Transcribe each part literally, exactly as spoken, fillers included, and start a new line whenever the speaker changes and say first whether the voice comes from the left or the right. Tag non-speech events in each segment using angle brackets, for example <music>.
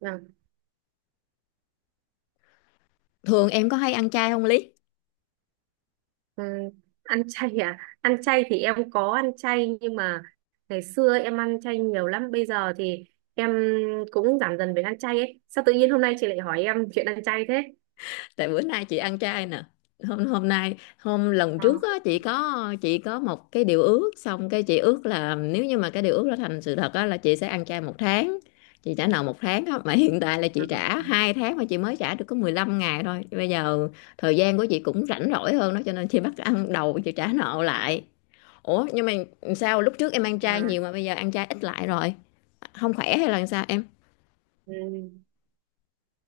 right: Vâng.
left: Thường em có hay ăn chay không, Lý?
right: Ừ. Ăn chay à? Ăn chay thì em có ăn chay nhưng mà ngày xưa em ăn chay nhiều lắm. Bây giờ thì em cũng giảm dần về ăn chay ấy. Sao tự nhiên hôm nay chị lại hỏi em chuyện ăn chay thế?
left: Tại bữa nay chị ăn chay nè. Hôm hôm nay hôm lần
right: Ờ.
left: trước á chị có chị có một cái điều ước, xong cái chị ước là nếu như mà cái điều ước đó thành sự thật á là chị sẽ ăn chay một tháng. Chị trả nợ một tháng á mà <laughs> hiện tại là chị
right: Ờ.
left: trả hai tháng, mà chị mới trả được có mười lăm ngày thôi. Bây giờ thời gian của chị cũng rảnh rỗi hơn đó, cho nên chị bắt ăn đầu chị trả nợ lại. Ủa, nhưng mà sao lúc trước em ăn
right: Ờ.
left: chay nhiều mà bây giờ ăn chay ít lại rồi? Không khỏe hay là sao em?
right: Ừ.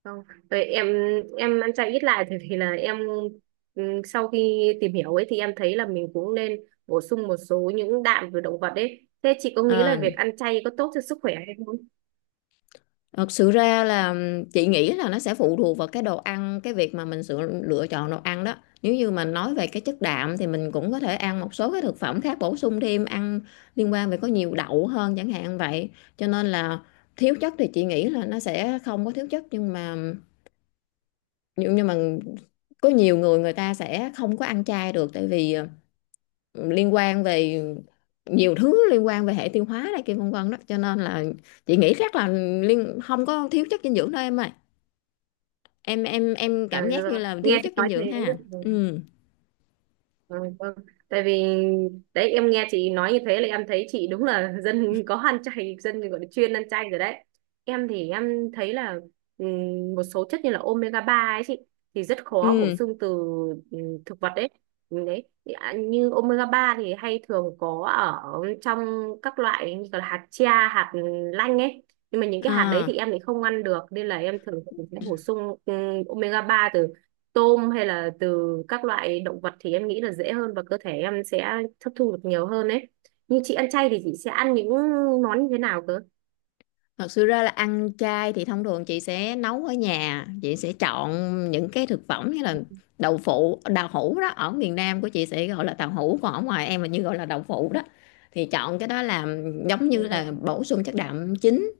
right: Không. Vậy em em ăn chay ít lại thì thì là em, ừ, sau khi tìm hiểu ấy thì em thấy là mình cũng nên bổ sung một số những đạm từ động vật ấy. Thế chị có nghĩ là
left: À,
right: việc ăn chay có tốt cho sức khỏe hay không?
left: thật sự ra là chị nghĩ là nó sẽ phụ thuộc vào cái đồ ăn, cái việc mà mình sự lựa chọn đồ ăn đó. Nếu như mà nói về cái chất đạm thì mình cũng có thể ăn một số cái thực phẩm khác bổ sung thêm, ăn liên quan về có nhiều đậu hơn chẳng hạn vậy. Cho nên là thiếu chất thì chị nghĩ là nó sẽ không có thiếu chất, nhưng mà nhưng nhưng mà có nhiều người người ta sẽ không có ăn chay được, tại vì ờ, liên quan về nhiều thứ, liên quan về hệ tiêu hóa này kia vân vân đó, cho nên là chị nghĩ chắc là liên không có thiếu chất dinh dưỡng đâu em ơi. Em em em
right: À,
left: cảm giác như
right: rồi,
left: là thiếu
right: nghe chị
left: chất dinh
right: nói
left: dưỡng
right: thế.
left: ha.
right: Ừ.
left: Ừ,
right: Ừ, vâng. Tại vì đấy em nghe chị nói như thế là em thấy chị đúng là <laughs> dân có ăn chay, dân gọi là chuyên ăn chay rồi đấy. Em thì em thấy là ừm, một số chất như là omega ba ấy chị, thì rất khó bổ
left: ừ,
right: sung từ ừm, thực vật đấy. Ừ, đấy. Thì, à, như omega ba thì hay thường có ở trong các loại như là hạt chia, hạt lanh ấy, nhưng mà những cái hạt đấy thì
left: à,
right: em thì không ăn được, nên là em thường sẽ bổ sung ừm, omega ba từ tôm hay là từ các loại động vật, thì em nghĩ là dễ hơn và cơ thể em sẽ hấp thu được nhiều hơn đấy. Nhưng chị ăn chay thì chị sẽ ăn những món như thế nào
left: thật sự ra là ăn chay thì thông thường chị sẽ nấu ở nhà. Chị sẽ chọn những cái thực phẩm như là đậu phụ, đào hũ đó, ở miền Nam của chị sẽ gọi là tàu hũ, còn ở ngoài em là như gọi là đậu phụ đó, thì chọn cái đó làm giống
right: cơ?
left: như là bổ sung chất đạm chính.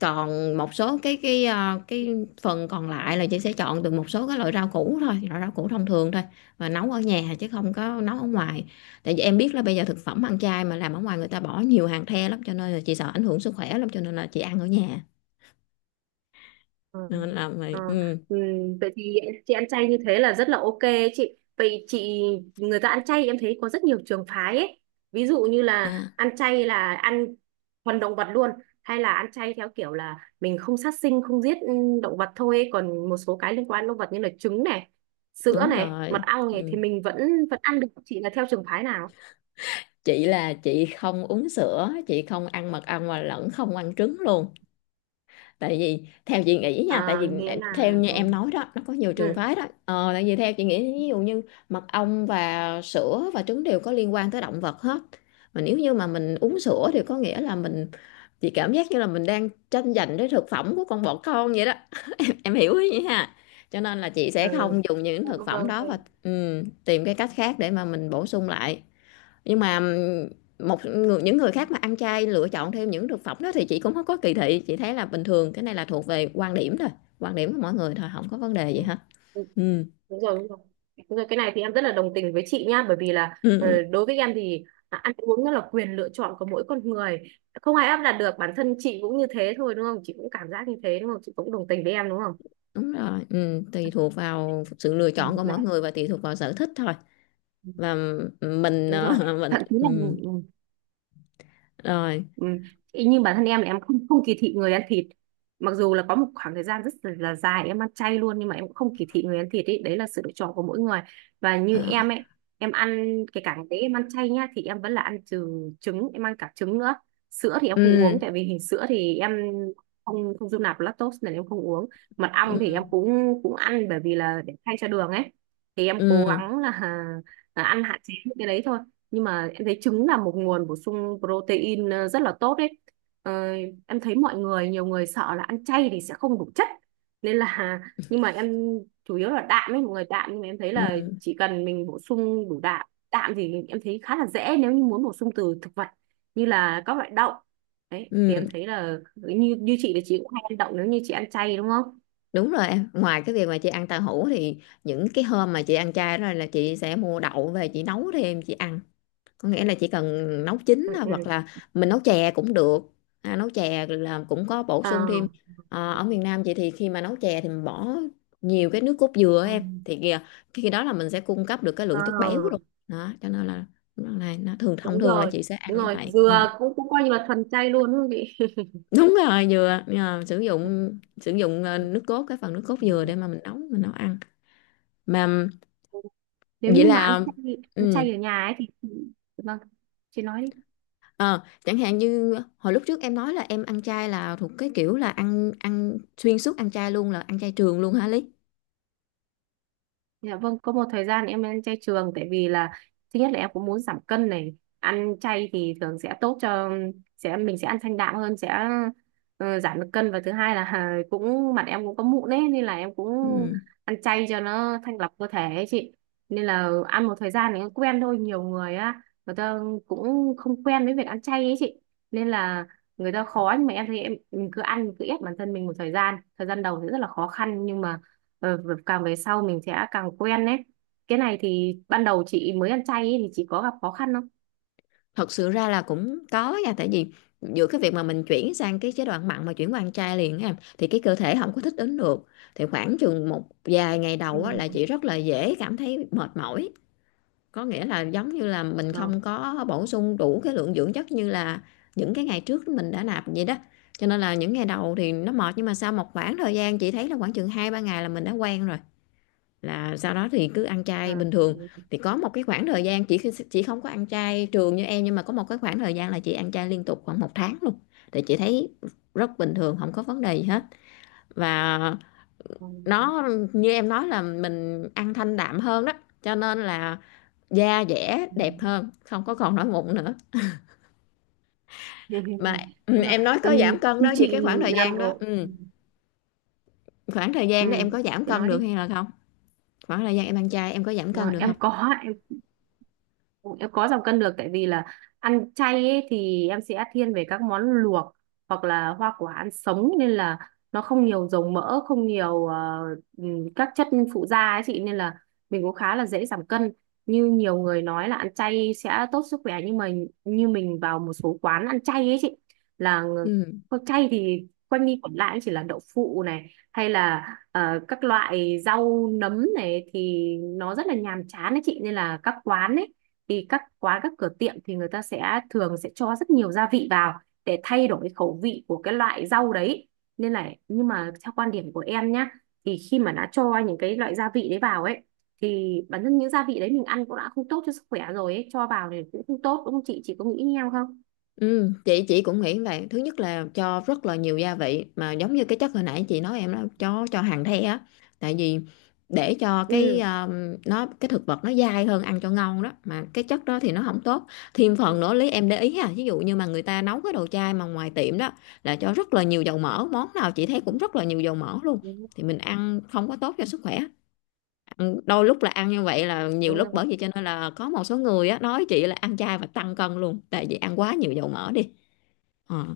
left: Còn một số cái cái ờ, cái phần còn lại là chị sẽ chọn từ một số cái loại rau củ thôi, loại rau củ thông thường thôi, và nấu ở nhà chứ không có nấu ở ngoài. Tại vì em biết là bây giờ thực phẩm ăn chay mà làm ở ngoài, người ta bỏ nhiều hàng the lắm, cho nên là chị sợ ảnh hưởng sức khỏe lắm, cho nên là chị ăn ở nhà,
right: Ờ.
left: nên là
right: Ờ.
left: mày ừ.
right: Ừ. Vậy thì chị ăn chay như thế là rất là ok ấy chị. Vậy chị, người ta ăn chay em thấy có rất nhiều trường phái ấy. Ví dụ như là
left: À,
right: ăn chay là ăn thuần động vật luôn, hay là ăn chay theo kiểu là mình không sát sinh, không giết ừ, động vật thôi ấy. Còn một số cái liên quan đến động vật như là trứng này, sữa
left: đúng
right: này, mật
left: rồi.
right: ong này
left: Ừ.
right: thì mình vẫn vẫn ăn được. Chị là theo trường phái nào?
left: Chị là chị không uống sữa, chị không ăn mật ong và lẫn không ăn trứng luôn. Tại vì theo chị nghĩ nha, tại
right: À,
left: vì
right: nghĩa
left: em- theo
right: là.
left: như
right: Ừ.
left: em nói đó, nó có nhiều trường
right: Ừ.
left: phái đó. ờ, Tại vì theo chị nghĩ, ví dụ như mật ong và sữa và trứng đều có liên quan tới động vật hết, mà nếu như mà mình uống sữa thì có nghĩa là mình, chị cảm giác như là mình đang tranh giành cái thực phẩm của con bọ con vậy đó. <clears throat> <coughs> Em hiểu ý vậy ha. Cho nên là chị
right: Ừ.
left: sẽ không dùng những
right: Dạ,
left: thực phẩm
right: vâng,
left: đó,
right: vâng.
left: và ừ, tìm cái cách khác để mà mình bổ sung lại. Nhưng mà một người, những người khác mà ăn chay lựa chọn thêm những thực phẩm đó thì chị cũng không có kỳ thị, chị thấy là bình thường. Cái này là thuộc về quan điểm thôi, quan điểm của mỗi người thôi, không có vấn đề gì
right: Ừ.
left: hết.
right: Ừ.
left: Ừm,
right: Đúng rồi, đúng rồi. Đúng rồi, cái này thì em rất là đồng tình với chị nha, bởi vì là,
left: ừm,
right: ờ, đối với em thì, à, ăn uống nó là quyền lựa chọn của mỗi con người. Không ai áp đặt được, bản thân chị cũng như thế thôi đúng không? Chị cũng cảm giác như thế đúng không? Chị cũng đồng tình với em đúng không?
left: đúng rồi, ừm, tùy thuộc vào sự lựa
right: Ừ,
left: chọn của
right: đấy.
left: mỗi người và tùy thuộc vào sở thích thôi.
right: Ừ.
left: Và mình,
right: Đúng
left: ờ,
right: rồi.
left: <laughs> mình
right: Thậm chí là.
left: ừm, rồi,
right: Ừ. Ý như bản thân em là em không không kỳ thị người ăn thịt, mặc dù là có một khoảng thời gian rất là dài em ăn chay luôn, nhưng mà em cũng không kỳ thị người ăn thịt ấy, đấy là sự lựa chọn của mỗi người. Và như
left: ờ,
right: em ấy, em ăn cái cả ngày đấy em ăn chay nhá, thì em vẫn là ăn trừ trứng, em ăn cả trứng nữa. Sữa thì em không uống,
left: ừm,
right: tại vì hình sữa thì em không không dung nạp lactose nên em không uống. Mật ong thì em
left: ừm,
right: cũng cũng ăn, bởi vì là để thay cho đường ấy, thì em cố
left: ừm,
right: gắng là, <laughs> là ăn hạn chế những cái đấy thôi, nhưng mà em thấy trứng là một nguồn bổ sung protein ờ, rất là tốt đấy. ờ, em thấy mọi người, nhiều người sợ là ăn chay thì sẽ không đủ chất, nên là, <laughs> nhưng mà em chủ yếu là đạm ấy, mọi người đạm, nhưng mà em thấy là
left: ừm,
right: chỉ cần mình bổ sung đủ đạm, đạm thì em thấy khá là dễ. Nếu như muốn bổ sung từ thực vật như là các loại đậu đấy, thì em
left: ừm,
right: thấy là như như chị là chị cũng hay ăn đậu nếu như chị ăn chay đúng không.
left: đúng rồi em. Ngoài cái việc mà chị ăn tàu hũ thì những cái hôm mà chị ăn chay rồi là chị sẽ mua đậu về chị nấu thêm chị ăn. Có nghĩa là chỉ cần nấu chín
right: Ừ.
left: thôi, hoặc
right: Ừ.
left: là mình nấu chè cũng được. À, nấu chè là cũng có bổ
right: Ờ.
left: sung thêm. Ờ, ở miền Nam chị thì khi mà nấu chè thì mình bỏ nhiều cái nước cốt dừa á,
right: Ừ.
left: em thì kìa khi đó là mình sẽ cung cấp được cái
right: Ờ.
left: lượng chất béo luôn đó, cho nên là này nó thường thông
right: Đúng
left: thường là
right: rồi,
left: chị sẽ ăn
right: đúng
left: như
right: rồi,
left: vậy. Ừ,
right: dừa cũng cũng coi như là thuần chay luôn đúng không chị. <laughs>
left: đúng rồi, dừa. Ờ, sử dụng sử dụng ờ, nước cốt, cái phần nước cốt dừa
right: Ừ.
left: để mà mình nấu, mình nấu ăn mà.
right: Nếu
left: Vậy
right: như mà ăn
left: là
right: chay ăn
left: ừ.
right: chay ở nhà ấy thì. Vâng. Chị nói đi.
left: Ờ, chẳng hạn như hồi lúc trước em nói là em ăn chay là thuộc cái kiểu là ăn ăn xuyên suốt, ăn chay luôn, là ăn chay trường luôn hả Lý?
right: Dạ vâng, có một thời gian em ăn chay trường, tại vì là thứ nhất là em cũng muốn giảm cân này, ăn chay thì thường sẽ tốt cho, sẽ mình sẽ ăn thanh đạm hơn, sẽ ờ, giảm được cân, và thứ hai là <laughs> cũng mặt em cũng có mụn ấy, nên là em cũng
left: Ừ,
right: ăn chay cho nó thanh lọc cơ thể ấy chị. Nên là ăn một thời gian thì cũng quen thôi, nhiều người á, người ta cũng không quen với việc ăn chay ấy chị. Nên là người ta khó, nhưng mà em thấy em mình cứ ăn, cứ ép bản thân mình một thời gian, thời gian đầu thì rất là khó khăn, nhưng mà Ờ, càng về sau mình sẽ càng quen đấy. Cái này thì ban đầu chị mới ăn chay ấy, thì chị có gặp khó khăn không?
left: thật sự ra là cũng có nha. Tại vì giữa cái việc mà mình chuyển sang cái chế độ ăn mặn mà chuyển qua ăn chay liền á em, thì cái cơ thể không có thích ứng được, thì khoảng chừng một vài ngày đầu á là
right: Ừ.
left: chị rất là dễ cảm thấy mệt mỏi. Có nghĩa là giống như là mình
right: Ờ.
left: không có bổ sung đủ cái lượng dưỡng chất như là những cái ngày trước mình đã nạp vậy đó. Cho nên là những ngày đầu thì nó mệt, nhưng mà sau một khoảng thời gian chị thấy là khoảng chừng hai ba ngày là mình đã quen rồi, là sau đó thì cứ ăn chay
right: À.
left: bình thường.
right: Ừ.
left: Thì có một cái khoảng thời gian chị chị không có ăn chay trường như em, nhưng mà có một cái khoảng thời gian là chị ăn chay liên tục khoảng một tháng luôn, thì chị thấy rất bình thường, không có vấn đề gì hết. Và
right: Ừ.
left: nó như em nói là mình ăn thanh đạm hơn đó, cho nên là da dẻ
right: Ừ.
left: đẹp hơn, không có còn nổi mụn nữa
right: <laughs>
left: mà. Ừ,
right: Đúng rồi.
left: em nói
right: Ừm,
left: có giảm cân
right: như
left: đó, vì
right: chị
left: cái khoảng thời
right: làm
left: gian đó
right: đồ.
left: ừ, khoảng thời
right: Ừ,
left: gian đó em có giảm
right: chị
left: cân
right: nói
left: được
right: đi.
left: hay là không, khoảng thời gian em ăn chay em có giảm cân
right: Ờ,
left: được không?
right: em có Em có giảm cân được, tại vì là ăn chay ấy, thì em sẽ thiên về các món luộc hoặc là hoa quả ăn sống, nên là nó không nhiều dầu mỡ, không nhiều, ờ, ừm, các chất phụ gia ấy chị, nên là mình cũng khá là dễ giảm cân. Như nhiều người nói là ăn chay sẽ tốt sức khỏe, nhưng mà như mình vào một số quán ăn chay ấy chị, là ng-
left: Ừ.
right: có chay thì quanh đi quẩn lại chỉ là đậu phụ này, hay là ờ, các loại rau nấm này, thì nó rất là nhàm chán đấy chị. Nên là các quán ấy, thì các quán, các cửa tiệm thì người ta sẽ thường sẽ cho rất nhiều gia vị vào để thay đổi khẩu vị của cái loại rau đấy, nên là, nhưng mà theo quan điểm của em nhá, thì khi mà đã cho những cái loại gia vị đấy vào ấy, thì bản thân những gia vị đấy mình ăn cũng đã không tốt cho sức khỏe rồi ấy, cho vào thì cũng không tốt đúng không chị, chị có nghĩ như em không?
left: Ừ, chị chị cũng nghĩ vậy. Thứ nhất là cho rất là nhiều gia vị, mà giống như cái chất hồi nãy chị nói em đó, cho cho hàn the á. Tại vì để cho cái
right: Ừ.
left: um, nó cái thực vật nó dai hơn, ăn cho ngon đó, mà cái chất đó thì nó không tốt. Thêm phần nữa, Lý em để ý ha, ví dụ như mà người ta nấu cái đồ chay mà ngoài tiệm đó là cho rất là nhiều dầu mỡ. Món nào chị thấy cũng rất là nhiều dầu mỡ luôn,
right: Ừ,
left: thì mình ăn không có tốt cho sức khỏe. Ăn- đôi lúc là ăn như vậy là nhiều
right: đúng
left: lúc,
right: rồi.
left: bởi vì cho nên là có một số người á nói chị là ăn chay và tăng cân luôn, tại vì ăn quá nhiều dầu mỡ đi. Ờ.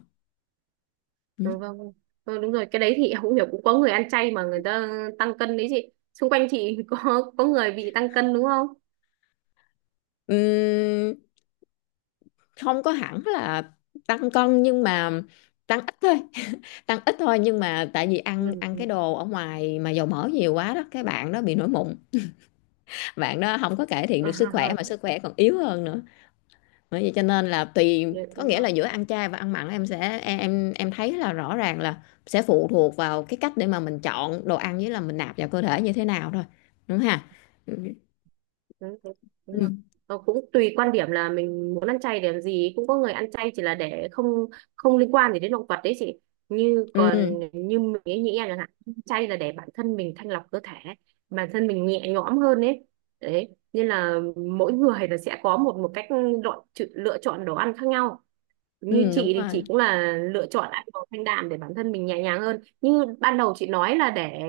left: Ừ.
right: Ừ, vâng, vâng. Ờ, đúng rồi, cái đấy thì em cũng hiểu, cũng có người ăn chay mà người ta tăng cân đấy chị, xung quanh chị <laughs> có có người bị tăng cân đúng không.
left: Ừm, không có hẳn là tăng cân, nhưng mà tăng ít thôi <laughs> tăng ít thôi, nhưng mà tại vì ăn
right: Ừ.
left: ăn
right: Ừ.
left: cái đồ
right: <laughs>
left: ở ngoài mà dầu mỡ nhiều quá đó, cái bạn đó bị nổi mụn, bạn đó không có cải thiện
right: À,
left: được sức
right: ha,
left: khỏe, mà
right: ha.
left: sức khỏe còn yếu hơn nữa. Bởi vậy cho nên là tùy,
right: Dạ,
left: có
right: đúng
left: nghĩa
right: rồi.
left: là giữa ăn chay và ăn mặn, em sẽ em em em thấy là rõ ràng là sẽ phụ thuộc vào cái cách để mà mình chọn đồ ăn, với là mình nạp vào cơ thể như thế nào thôi. Đúng ha. ừ
right: Đúng rồi, đúng rồi.
left: ừ,
right: Ờ, cũng tùy quan điểm là mình muốn ăn chay để làm gì, cũng có người ăn chay chỉ là để không không liên quan gì đến động vật đấy chị, như
left: ừ,
right: còn như mình ấy, nghĩ em chẳng hạn, chay là để bản thân mình thanh lọc cơ thể, bản thân mình nhẹ nhõm hơn ấy, đấy nên là mỗi người là sẽ có một một cách lựa, lựa chọn đồ ăn khác nhau. Như
left: ừ
right: chị
left: đúng
right: thì
left: rồi,
right: chị cũng là lựa chọn ăn đồ thanh đạm để bản thân mình nhẹ nhàng hơn, như ban đầu chị nói là để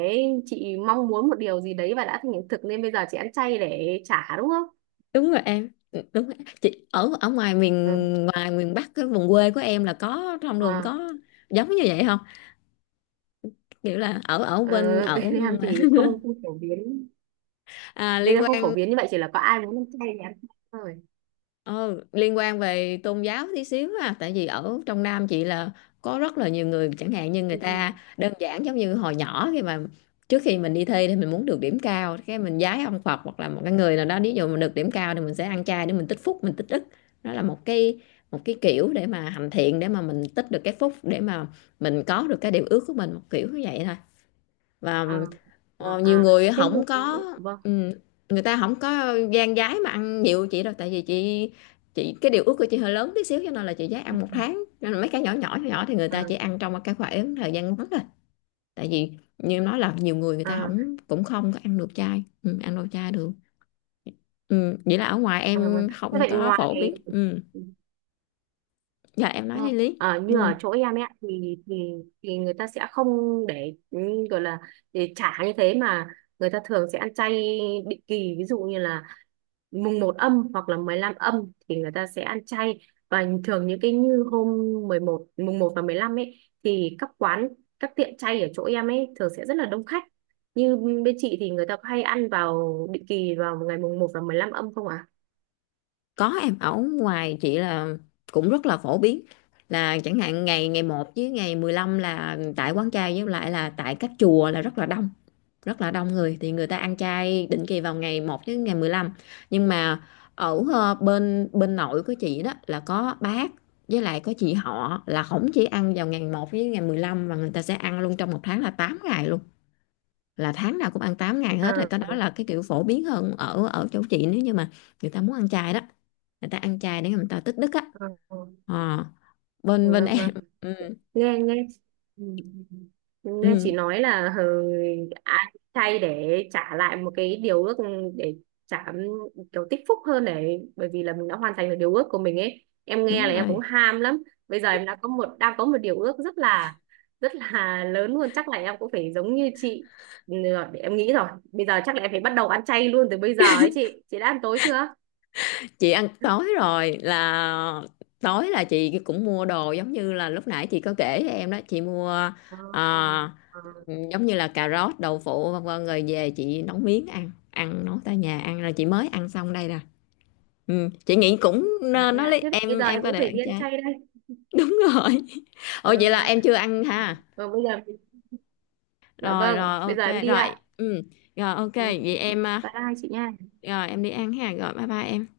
right: chị mong muốn một điều gì đấy và đã thành hiện thực, nên bây giờ chị ăn chay để trả đúng không.
left: đúng rồi em. Ừ, đúng rồi. Chị ở ở ngoài miền,
right: Ừ.
left: ngoài miền Bắc, cái vùng quê của em là có trong đường
right: À.
left: có giống như vậy không? Kiểu là ở ở
right: ờ,
left: bên
right: <laughs> bên
left: ở
right: em
left: <laughs>
right: thì không không phổ biến,
left: à,
right: bên
left: liên
right: em không phổ
left: quan.
right: biến như vậy, chỉ là có ai muốn ăn chay thì ăn chay thôi.
left: Ờ, liên quan về tôn giáo tí xíu ha, tại vì ở trong Nam chị là có rất là nhiều người. Chẳng hạn như người
right: Ừ.
left: ta đơn giản giống như hồi nhỏ, khi mà trước khi mình đi thi thì mình muốn được điểm cao, cái mình vái ông Phật hoặc là một cái người nào đó, ví dụ mình được điểm cao thì mình sẽ ăn chay để mình tích phúc, mình tích đức. Đó là một cái, một cái kiểu để mà hành thiện, để mà mình tích được cái phúc để mà mình có được cái điều ước của mình, một kiểu như vậy thôi. Và
right: À. À.
left: ờ, nhiều
right: À.
left: người
right: Thế
left: không
right: thì-
left: có
right: vâng.
left: ừm, người ta không có gan gái mà ăn nhiều chị đâu. Tại vì chị, chị cái điều ước của chị hơi lớn tí xíu, cho nên là chị dám
right: Ừ.
left: ăn một tháng, nên là mấy cái nhỏ nhỏ nhỏ nhỏ thì người
right: À.
left: ta chỉ ăn trong một cái khoảng thời gian ngắn thôi. Tại vì như em nói là nhiều người người ta
right: À.
left: không cũng không có ăn được chay, ừ, ăn đồ chay được. Ừ, vậy là ở ngoài
right: À, vâng.
left: em
right: Thế
left: không
right: vậy
left: có
right: ngoài.
left: phổ biến. Ừ, dạ em nói
right: Ờ.
left: đi Lý.
right: Ờ, như
left: Ừ.
right: ở chỗ em ấy ạ, thì thì thì người ta sẽ không để, ừ, gọi là để trả như thế, mà người ta thường sẽ ăn chay định kỳ, ví dụ như là mùng một âm hoặc là mười lăm âm thì người ta sẽ ăn chay, và thường những cái như hôm mười một, mùng một và mười lăm ấy, thì các quán, các tiệm chay ở chỗ em ấy thường sẽ rất là đông khách. Như bên chị thì người ta có hay ăn vào định kỳ vào ngày mùng một và mười lăm âm không ạ?
left: Có em. Ở ngoài chị là cũng rất là phổ biến. Là chẳng hạn ngày ngày một với ngày mười lăm là tại quán chay với lại là tại các chùa là rất là đông, rất là đông người. Thì người ta ăn chay định kỳ vào ngày một với ngày mười lăm. Nhưng mà ở ờ, bên bên nội của chị đó là có bác, với lại có chị họ là không chỉ ăn vào ngày một với ngày mười lăm, mà người ta sẽ ăn luôn trong một tháng là tám ngày, là tháng nào cũng ăn tám ngày hết. Rồi
right: À?
left: cái
right: À.
left: đó là cái kiểu phổ biến hơn ở ở chỗ chị, nếu như mà người ta muốn ăn chay đó, người ta ăn chay để người ta tích đức á.
right: À,
left: Ờ, bên bên
right: vâng,
left: em
right: vâng.
left: <laughs> ừ,
right: Nghe nghe. Ừ. Nghe
left: ừ,
right: chị nói là, hờ, ai chay để trả lại một cái điều ước, ừ, để trả, ừ, kiểu tích phúc hơn, để bởi vì là mình đã hoàn thành được điều ước của mình ấy, em nghe
left: đúng
right: là em cũng
left: rồi.
right: ham lắm. Bây giờ em đã có một đang có một điều ước rất là, rất là <laughs> lớn luôn, chắc là em cũng phải giống như chị. Ừ, để em nghĩ rồi, bây giờ chắc là em phải bắt đầu ăn chay luôn từ bây giờ ấy chị. Chị đã ăn tối chưa?
left: Chị ăn tối
right: <laughs>
left: rồi. Là tối là chị cũng mua đồ giống như là lúc nãy chị có kể với em đó. Chị mua
right: Ờ. Ờ.
left: ờ,
right: Ờ.
left: giống như là cà rốt, đậu phụ vân vân, rồi về chị nấu miếng ăn, ăn nấu tại nhà ăn, rồi chị mới ăn xong đây nè. Ừ, chị nghĩ cũng
right: À,
left: nên
right: thế
left: nó
right: ạ,
left: lấy
right: thế bây
left: em
right: giờ
left: em
right: em
left: có
right: cũng
left: thể
right: phải đi
left: ăn
right: ăn
left: chay.
right: chay đây.
left: <laughs> Đúng rồi. Ồ,
right: Dạ
left: vậy là
right: vâng.
left: em chưa ăn ha.
right: Vâng, bây giờ, dạ
left: Rồi
right: vâng,
left: rồi,
right: bây giờ em
left: ok
right: đi
left: rồi.
right: ạ.
left: Ừ, rồi ok,
right: Ừ.
left: vậy em à.
right: Bye hai chị nha.
left: Rồi em đi ăn ha. Rồi, bye bye em.